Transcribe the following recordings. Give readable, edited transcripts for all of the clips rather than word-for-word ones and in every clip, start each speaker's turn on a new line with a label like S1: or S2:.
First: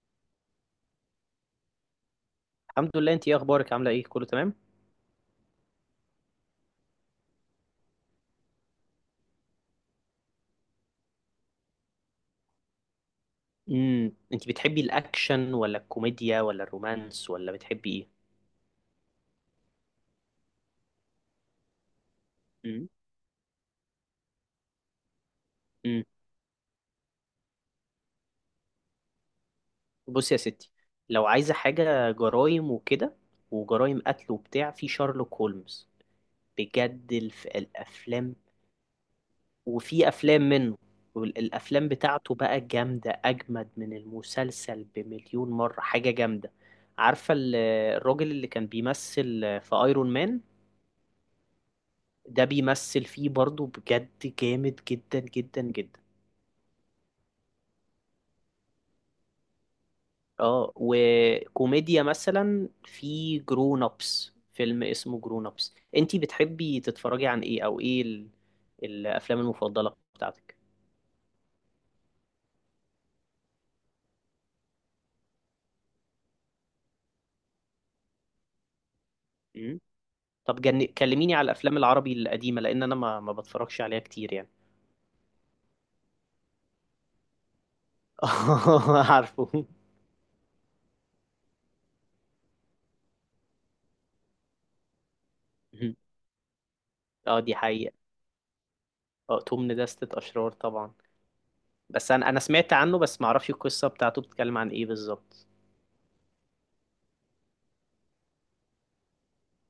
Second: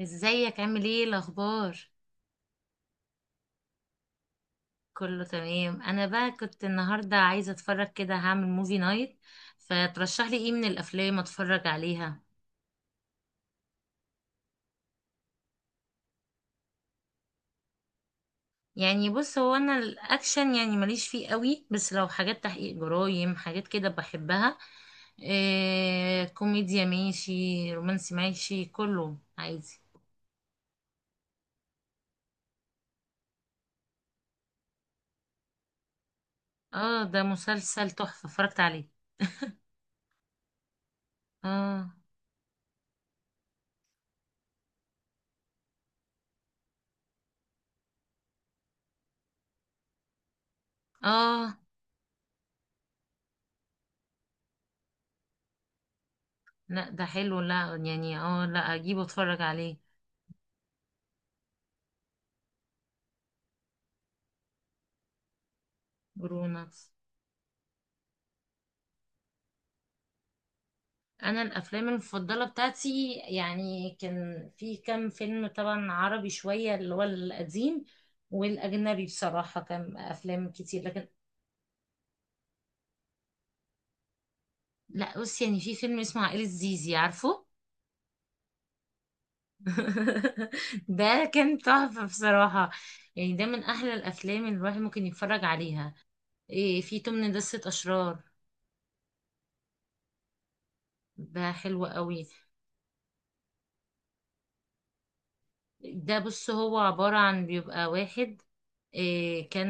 S1: ازيك؟ عامل ايه؟ الاخبار؟
S2: الحمد لله، انت ايه اخبارك؟ عامله ايه؟ كله تمام؟
S1: كله تمام. انا بقى كنت النهارده عايزه اتفرج كده، هعمل موفي نايت، فترشح لي ايه من الافلام اتفرج عليها.
S2: انت بتحبي الاكشن ولا الكوميديا ولا الرومانس ولا بتحبي ايه؟
S1: يعني بص، هو انا الاكشن يعني ماليش فيه قوي، بس لو حاجات تحقيق
S2: امم
S1: جرايم حاجات كده بحبها.
S2: امم
S1: إيه، كوميديا ماشي، رومانسي ماشي، كله عادي.
S2: بصي يا ستي. لو عايزه حاجه جرايم وكده، وجرايم قتل وبتاع، في شارلوك هولمز
S1: اه،
S2: بجد
S1: ده مسلسل تحفه
S2: الافلام.
S1: اتفرجت عليه.
S2: وفي افلام منه، والافلام
S1: اه،
S2: بتاعته بقى جامده، اجمد من المسلسل بمليون مره، حاجه جامده. عارفه ال- الراجل اللي كان بيمثل في ايرون مان،
S1: اه،
S2: ده بيمثل فيه برضو، بجد جامد جدا جدا جدا.
S1: لا ده حلو، لا يعني لا اجيبه اتفرج عليه.
S2: اه وكوميديا مثلا، في جرون ابس، فيلم اسمه جرون ابس. انتي بتحبي
S1: جرونكس.
S2: تتفرجي عن ايه، او الافلام المفضلة بتاعتك؟
S1: انا الافلام المفضله بتاعتي يعني كان في كام فيلم، طبعا عربي شويه اللي هو القديم، والاجنبي بصراحه
S2: مم.
S1: كان افلام
S2: طب
S1: كتير، لكن
S2: كلميني على الافلام العربي القديمة، لان انا ما بتفرجش عليها كتير يعني.
S1: لا بص، يعني في فيلم اسمه عائله زيزي، عارفه؟
S2: عارفه.
S1: ده كان تحفه بصراحه. يعني ده من احلى الافلام اللي الواحد ممكن يتفرج عليها.
S2: مم.
S1: إيه، في تمن
S2: اه دي
S1: دسة
S2: حقيقة،
S1: اشرار.
S2: اه توم ندستة اشرار طبعا.
S1: ده حلو
S2: بس
S1: قوي.
S2: انا سمعت عنه، بس ما اعرفش القصة بتاعته بتتكلم عن ايه بالظبط.
S1: ده بص، هو عباره عن بيبقى واحد، إيه، كان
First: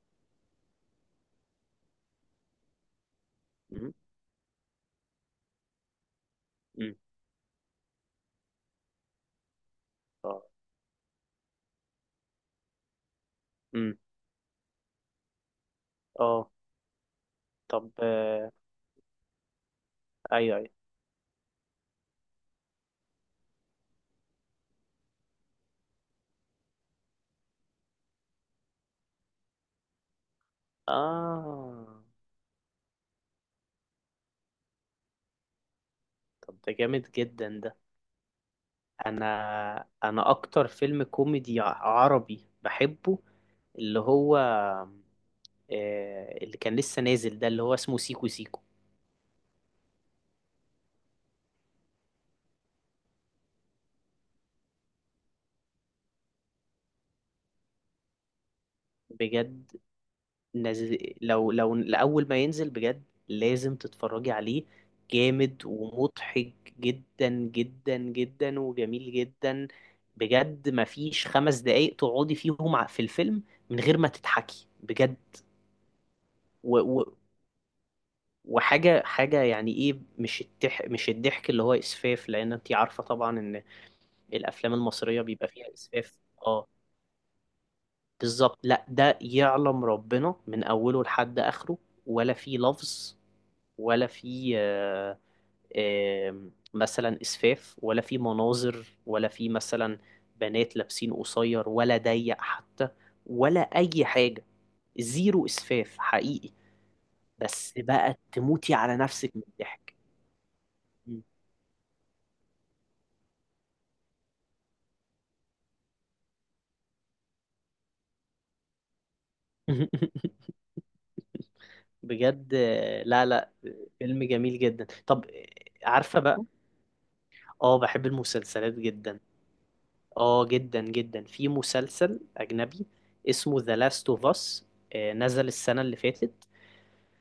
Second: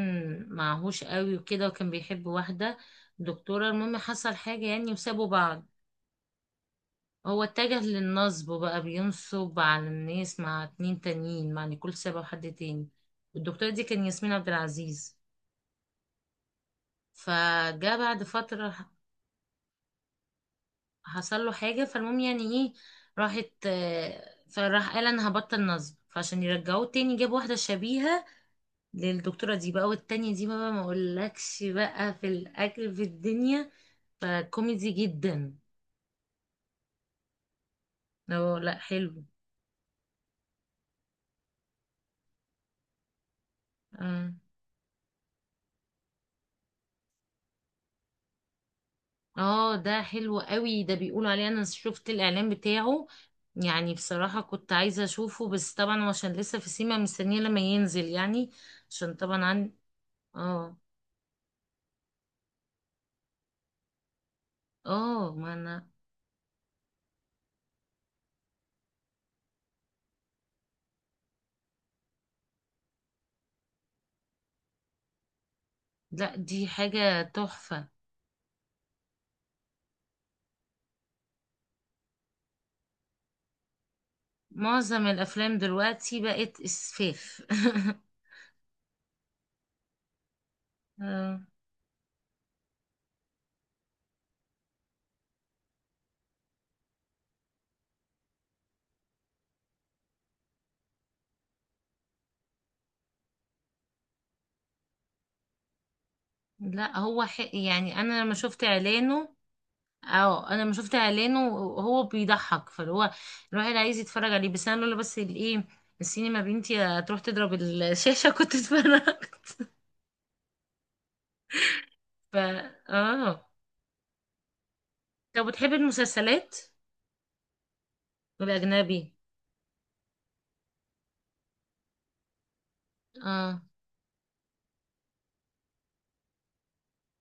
S1: معهوش قوي وكده، وكان بيحب واحدة دكتورة.
S2: مم.
S1: المهم حصل حاجة يعني، وسابوا بعض.
S2: مم.
S1: هو اتجه للنصب بقى، بينصب على الناس
S2: اه.
S1: مع اتنين تانيين، مع نيكول سابا وحد تاني. والدكتورة دي
S2: مم.
S1: كان ياسمين عبد العزيز.
S2: اه. طب
S1: فجاء بعد فترة
S2: ايوه ايوه.
S1: حصل له حاجة. فالمهم يعني ايه، راحت فراح قال انا هبطل نصب، فعشان يرجعوه تاني جاب واحدة شبيهة للدكتورة دي بقى، والتانية دي بقى ما اقولكش
S2: اه.
S1: بقى في الأكل في الدنيا. فكوميدي جدا.
S2: طب ده جامد جدا ده.
S1: اه لا، حلو.
S2: انا انا اكتر فيلم كوميدي عربي بحبه، اللي
S1: اه،
S2: هو اللي كان لسه نازل، ده اللي هو اسمه سيكو سيكو
S1: ده حلو قوي، ده بيقولوا عليه، انا شفت الاعلان بتاعه. يعني بصراحة كنت عايزة اشوفه، بس طبعا هو عشان لسه في سيما، مستنية لما ينزل يعني، عشان طبعا
S2: بجد.
S1: عن. اه،
S2: نز... لو لأول ما ينزل بجد لازم تتفرجي عليه.
S1: اه، ما
S2: جامد
S1: انا.
S2: ومضحك جدا جدا جدا، وجميل جدا بجد. مفيش خمس دقايق تقعدي فيهم في الفيلم من غير ما تضحكي بجد.
S1: لا دي
S2: و... و...
S1: حاجة تحفة.
S2: وحاجة يعني ايه، مش مش الضحك اللي هو إسفاف، لأن انتي عارفة طبعا إن الأفلام
S1: معظم
S2: المصرية بيبقى
S1: الافلام
S2: فيها إسفاف.
S1: دلوقتي بقت
S2: اه
S1: اسفاف.
S2: بالظبط. لا ده يعلم ربنا من أوله لحد
S1: آه.
S2: آخره، ولا فيه لفظ، ولا في مثلا اسفاف، ولا في مناظر، ولا في مثلا بنات لابسين قصير ولا ضيق حتى، ولا اي حاجه. زيرو اسفاف حقيقي.
S1: لا هو
S2: بس
S1: يعني
S2: بقى
S1: انا لما شفت
S2: تموتي على نفسك
S1: اعلانه.
S2: من الضحك.
S1: اه، انا لما شفت
S2: مم.
S1: اعلانه هو بيضحك، فاللي هو الواحد عايز يتفرج عليه، بس انا لولا بس الايه، السينما بنتي هتروح تضرب الشاشة، كنت اتفرجت. ف.
S2: بجد لا
S1: اه،
S2: لا، فيلم جميل جدا. طب
S1: طب بتحب
S2: عارفه بقى،
S1: المسلسلات
S2: اه بحب المسلسلات
S1: الاجنبي؟
S2: جدا، اه جدا جدا. في مسلسل اجنبي اسمه
S1: اه،
S2: ذا لاست اوف اس، نزل السنه اللي فاتت،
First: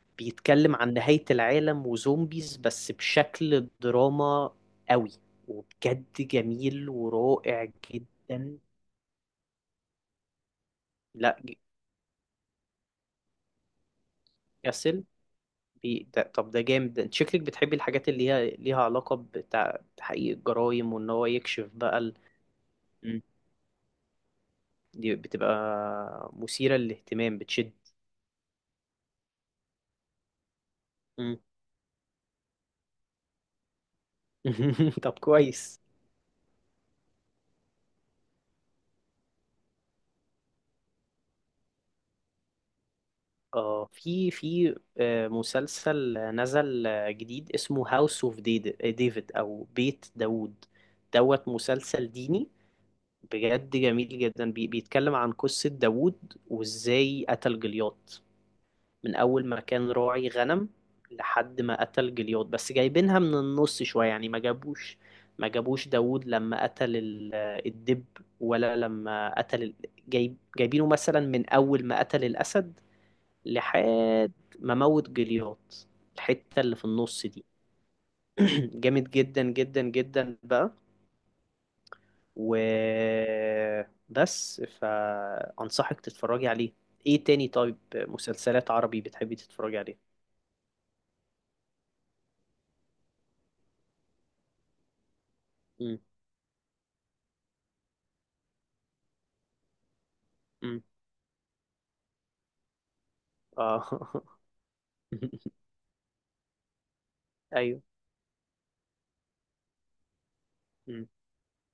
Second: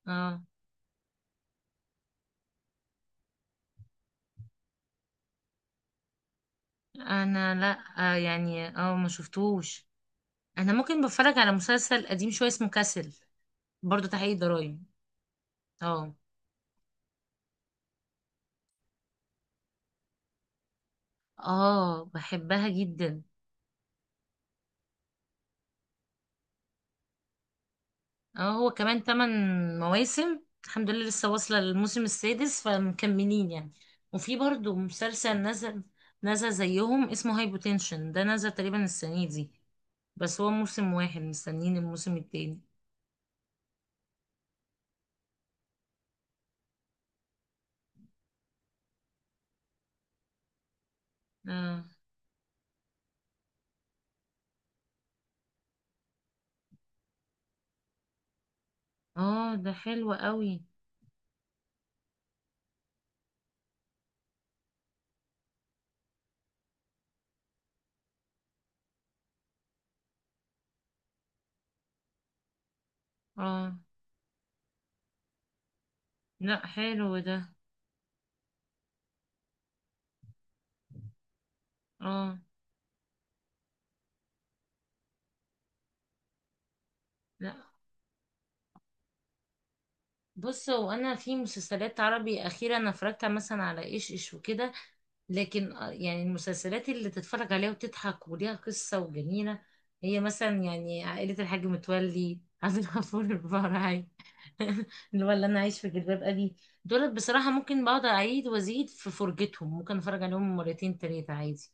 S1: اه،
S2: بيتكلم عن نهاية العالم وزومبيز بس بشكل دراما قوي، وبجد جميل
S1: انا
S2: ورائع
S1: لا
S2: جدا.
S1: يعني ما شفتوش. انا ممكن
S2: لا
S1: بتفرج على
S2: ج-
S1: مسلسل قديم شوية اسمه كاسل، برضو تحقيق ضرايب.
S2: ياسل.
S1: اه،
S2: طب ده جامد ده. انت شكلك بتحبي الحاجات اللي هي ليها علاقة بتحقيق الجرائم، وان هو يكشف بقى
S1: اه، بحبها جدا.
S2: مم. دي بتبقى مثيرة للاهتمام، بتشد.
S1: اه، هو كمان تمن مواسم، الحمد لله لسه
S2: مم.
S1: واصلة للموسم السادس، فمكملين يعني. وفي برضو
S2: طب
S1: مسلسل
S2: كويس.
S1: نزل زيهم اسمه هاي بوتنشن، ده نزل تقريبا السنة دي، بس هو موسم واحد، مستنيين الموسم التاني.
S2: اه في مسلسل نزل جديد اسمه هاوس اوف ديفيد او بيت داوود دوت،
S1: اه،
S2: مسلسل ديني، بجد جميل جدا. بيتكلم عن قصة داوود وازاي قتل جليات، من اول
S1: اه،
S2: ما
S1: ده
S2: كان
S1: حلو
S2: راعي
S1: قوي.
S2: غنم لحد ما قتل جليات. بس جايبينها من النص شوية يعني، ما جابوش داوود لما قتل الدب، ولا لما قتل جايبينه مثلا من اول ما قتل الاسد
S1: اه
S2: لحد ما موت جليات،
S1: لا،
S2: الحتة اللي في
S1: حلو
S2: النص
S1: ده.
S2: دي. جامد جدا جدا جدا بقى.
S1: اه
S2: و بس فأنصحك تتفرجي عليه. ايه تاني؟
S1: لا،
S2: طيب مسلسلات عربي بتحبي تتفرجي عليها؟
S1: بص هو انا في مسلسلات عربي، اخيرا انا اتفرجت مثلا على ايش ايش وكده، لكن
S2: امم
S1: يعني المسلسلات اللي تتفرج عليها وتضحك وليها قصة وجميلة، هي مثلا
S2: امم
S1: يعني عائلة الحاج متولي، عبد الغفور
S2: اه.
S1: البرعي، اللي هو اللي انا، عايش في جلباب ابي. دول بصراحة
S2: ايوه.
S1: ممكن بقعد اعيد وازيد في فرجتهم، ممكن اتفرج عليهم مرتين
S2: امم
S1: تلاتة عادي.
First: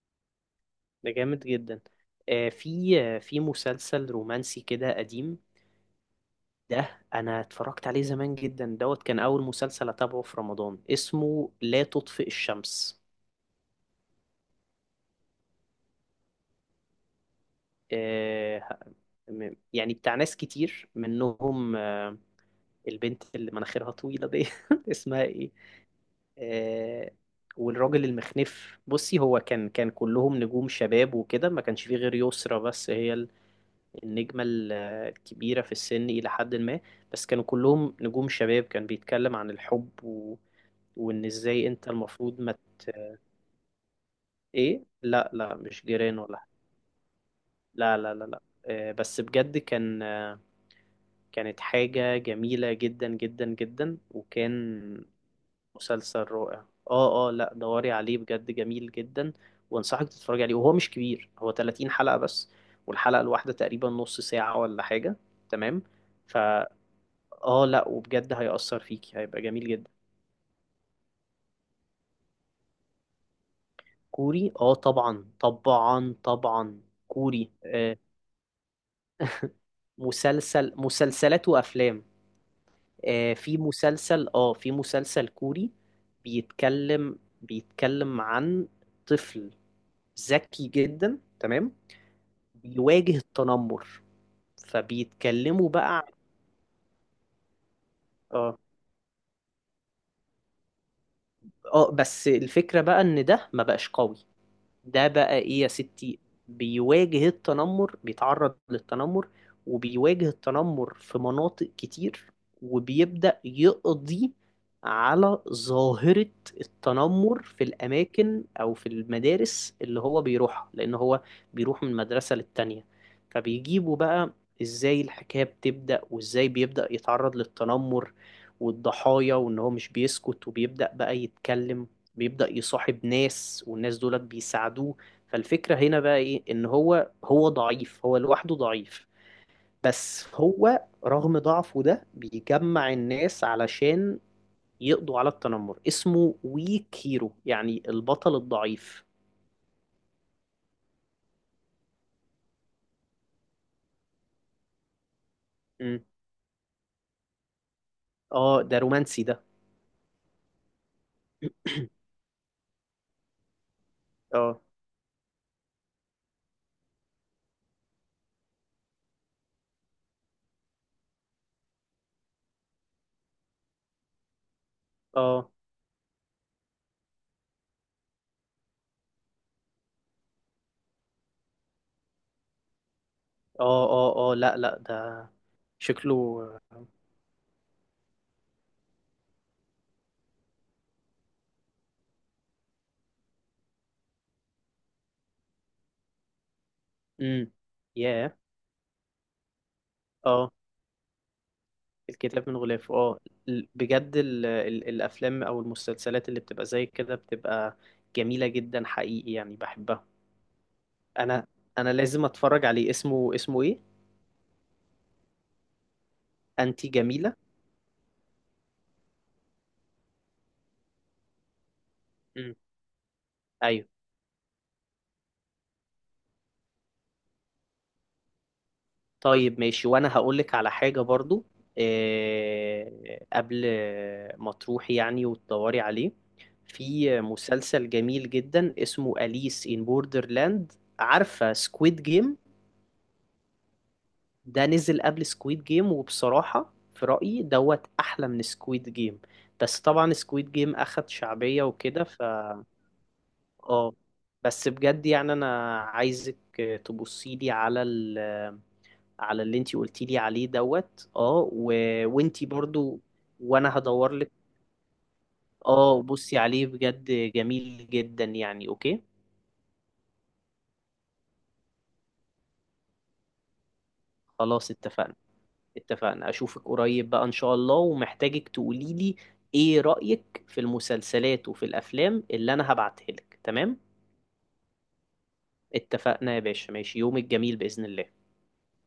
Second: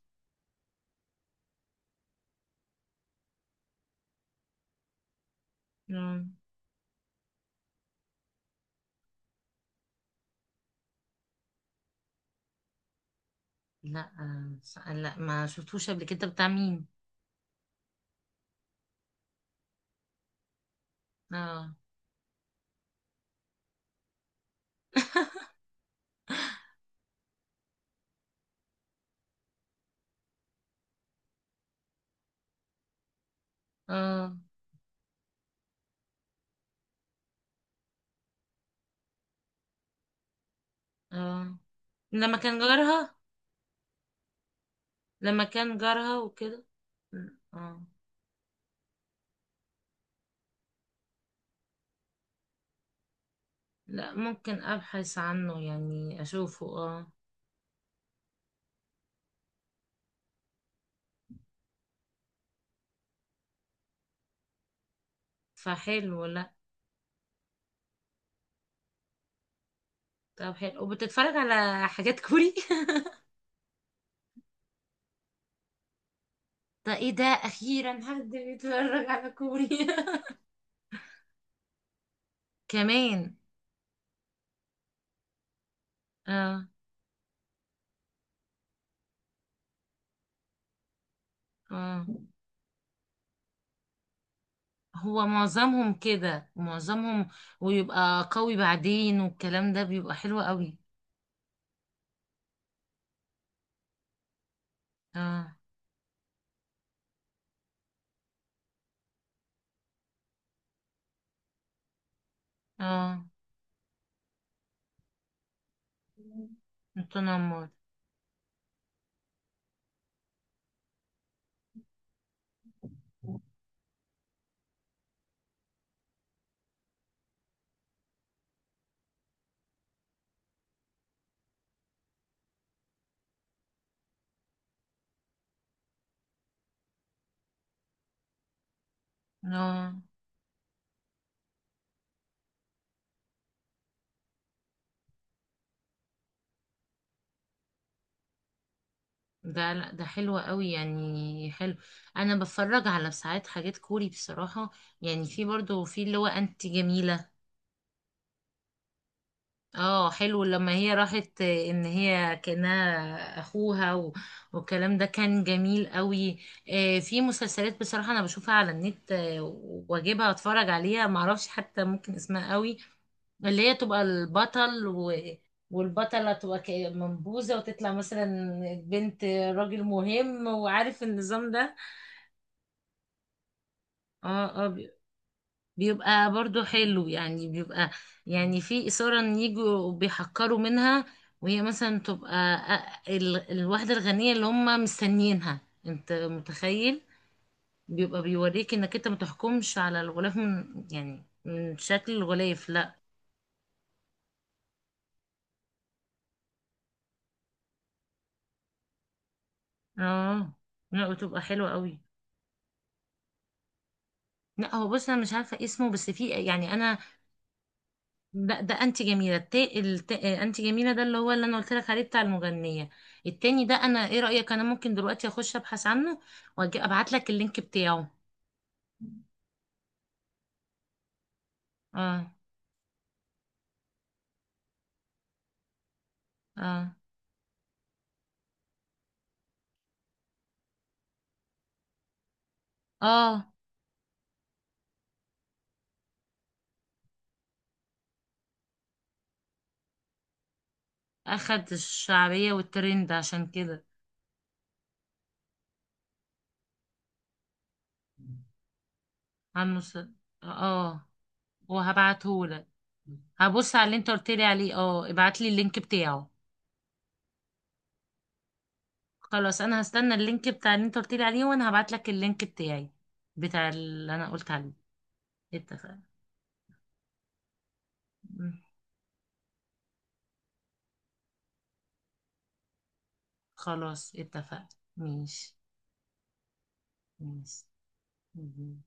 S2: ده جامد جدا. آه في في مسلسل رومانسي كده قديم،
S1: مم.
S2: ده انا اتفرجت عليه زمان جدا دوت. كان اول مسلسل اتابعه في رمضان، اسمه لا تطفئ الشمس.
S1: لا لا ما شفتوش قبل كده. بتاع مين؟
S2: آه، يعني بتاع ناس كتير
S1: اه.
S2: منهم البنت اللي مناخيرها طويلة دي، اسمها ايه. آه، والراجل المخنف. بصي هو كان كلهم نجوم شباب وكده، ما كانش فيه غير يسرا، بس هي
S1: اه،
S2: النجمة الكبيرة في السن إلى حد ما، بس كانوا كلهم نجوم شباب. كان بيتكلم عن الحب وإن
S1: اه،
S2: إزاي أنت
S1: لما
S2: المفروض ما
S1: كان
S2: ت-
S1: جارها.
S2: إيه. لا
S1: لما
S2: لا،
S1: كان
S2: مش
S1: جارها
S2: جيران ولا.
S1: وكده. اه،
S2: لا لا لا لا، بس بجد كان كانت حاجة جميلة جدا جدا جدا،
S1: لا ممكن
S2: وكان
S1: ابحث عنه
S2: مسلسل
S1: يعني
S2: رائع.
S1: اشوفه، اه
S2: اه اه لا دوري عليه بجد جميل جدا، وانصحك تتفرج عليه. وهو مش كبير، هو 30 حلقة بس، والحلقة الواحدة تقريبا نص ساعة ولا حاجة. تمام.
S1: فحلو، لا.
S2: فا اه لا، وبجد هيأثر فيكي، هيبقى جميل جدا.
S1: طب حلو، وبتتفرج على حاجات كوري؟
S2: كوري اه طبعا طبعا طبعا.
S1: ده ايه ده،
S2: كوري
S1: اخيرا
S2: آه،
S1: حد بيتفرج على كوري.
S2: مسلسل، مسلسلات وافلام.
S1: كمان.
S2: في مسلسل، اه في مسلسل كوري،
S1: اه،
S2: بيتكلم عن طفل ذكي جدا، تمام،
S1: اه،
S2: بيواجه التنمر.
S1: هو
S2: فبيتكلموا
S1: معظمهم
S2: بقى
S1: كده، معظمهم ويبقى قوي
S2: اه.
S1: بعدين، والكلام ده بيبقى حلو قوي.
S2: اه بس الفكرة بقى ان ده ما بقاش قوي، ده بقى
S1: اه،
S2: ايه يا ستي. بيواجه التنمر، بيتعرض للتنمر وبيواجه التنمر في مناطق كتير،
S1: اه،
S2: وبيبدأ يقضي على ظاهرة التنمر في
S1: التنمر.
S2: الأماكن أو في المدارس اللي هو بيروحها، لأن هو بيروح من مدرسة للتانية. فبيجيبوا بقى إزاي الحكاية بتبدأ، وإزاي بيبدأ يتعرض للتنمر والضحايا، وإن هو مش بيسكت وبيبدأ بقى يتكلم، بيبدأ يصاحب ناس، والناس دولت بيساعدوه. فالفكرة هنا بقى ايه، ان هو ضعيف، هو لوحده ضعيف،
S1: اه،
S2: بس هو رغم ضعفه ده بيجمع الناس علشان يقضوا على التنمر. اسمه ويك هيرو، يعني البطل الضعيف.
S1: ده لا ده حلو قوي يعني، حلو. انا بتفرج على ساعات حاجات كوري بصراحة. يعني في برضو في
S2: مم.
S1: اللي هو انت جميلة.
S2: اه ده رومانسي ده.
S1: اه حلو، لما هي راحت ان هي كانها اخوها و...
S2: اه.
S1: والكلام ده كان جميل قوي. في مسلسلات بصراحة انا بشوفها على النت، واجيبها اتفرج عليها، معرفش حتى ممكن اسمها قوي. اللي هي تبقى البطل و...
S2: اه.
S1: والبطلة تبقى منبوذة، وتطلع مثلا بنت راجل مهم، وعارف النظام ده.
S2: اه. اه. اه. لا
S1: اه، اه،
S2: لا ده شكله.
S1: بيبقى برضو حلو يعني، بيبقى يعني في إثارة، ان يجوا بيحقروا منها، وهي مثلا تبقى الواحدة الغنية اللي هم مستنيينها. انت متخيل،
S2: امم
S1: بيبقى
S2: ياه.
S1: بيوريك انك انت متحكمش على الغلاف،
S2: اه.
S1: من يعني من شكل
S2: الكتاب من
S1: الغلاف، لا.
S2: غلافه، اه. بجد ال الافلام او المسلسلات اللي بتبقى زي كده بتبقى جميله جدا حقيقي، يعني بحبها.
S1: اه لا، بتبقى
S2: انا
S1: حلوة
S2: انا
S1: قوي.
S2: لازم اتفرج عليه، اسمه ايه؟
S1: لا هو بص، انا مش عارفه اسمه، بس في يعني
S2: انتي
S1: انا،
S2: جميله.
S1: ده انتي جميله، انتي جميله، ده اللي هو اللي انا قلت لك عليه بتاع
S2: امم
S1: المغنيه. التاني ده
S2: ايوه.
S1: انا، ايه رايك، انا ممكن دلوقتي اخش ابحث عنه واجي ابعت لك اللينك بتاعه.
S2: طيب ماشي، وانا هقول لك على حاجه برضو.
S1: اه،
S2: إيه؟ قبل ما تروحي يعني وتدوري عليه،
S1: اه،
S2: في مسلسل جميل جدا اسمه أليس ان بوردرلاند. عارفه سكويد جيم؟
S1: اه،
S2: ده نزل قبل سكويد جيم، وبصراحة في رأيي دوت أحلى من سكويد جيم. بس طبعا سكويد جيم أخد شعبية
S1: اخد
S2: وكده، ف
S1: الشعبيه والترند عشان كده.
S2: اه. بس بجد يعني أنا عايزك تبصيلي على على اللي
S1: عم
S2: انتي
S1: مس...
S2: قلتيلي عليه
S1: اه،
S2: دوت اه
S1: وهبعته
S2: وانتي
S1: لك.
S2: برضو،
S1: هبص
S2: وانا
S1: على اللي انت
S2: هدورلك.
S1: قلت لي عليه، اه ابعت لي اللينك
S2: اه
S1: بتاعه.
S2: بصي عليه بجد جميل جدا يعني، اوكي.
S1: خلاص، انا هستنى اللينك بتاع اللي انت قلت لي عليه، وانا هبعت لك اللينك بتاعي بتاع اللي انا قلت
S2: خلاص
S1: عليه.
S2: اتفقنا.
S1: اتفقنا.
S2: اتفقنا. اشوفك قريب بقى ان شاء الله، ومحتاجك
S1: مم.
S2: تقولي لي ايه رأيك في المسلسلات وفي الافلام اللي انا هبعتها لك. تمام.
S1: خلاص اتفقنا. ماشي.
S2: اتفقنا يا باشا. ماشي، يومك جميل
S1: ماشي.
S2: بإذن الله.
S1: مم.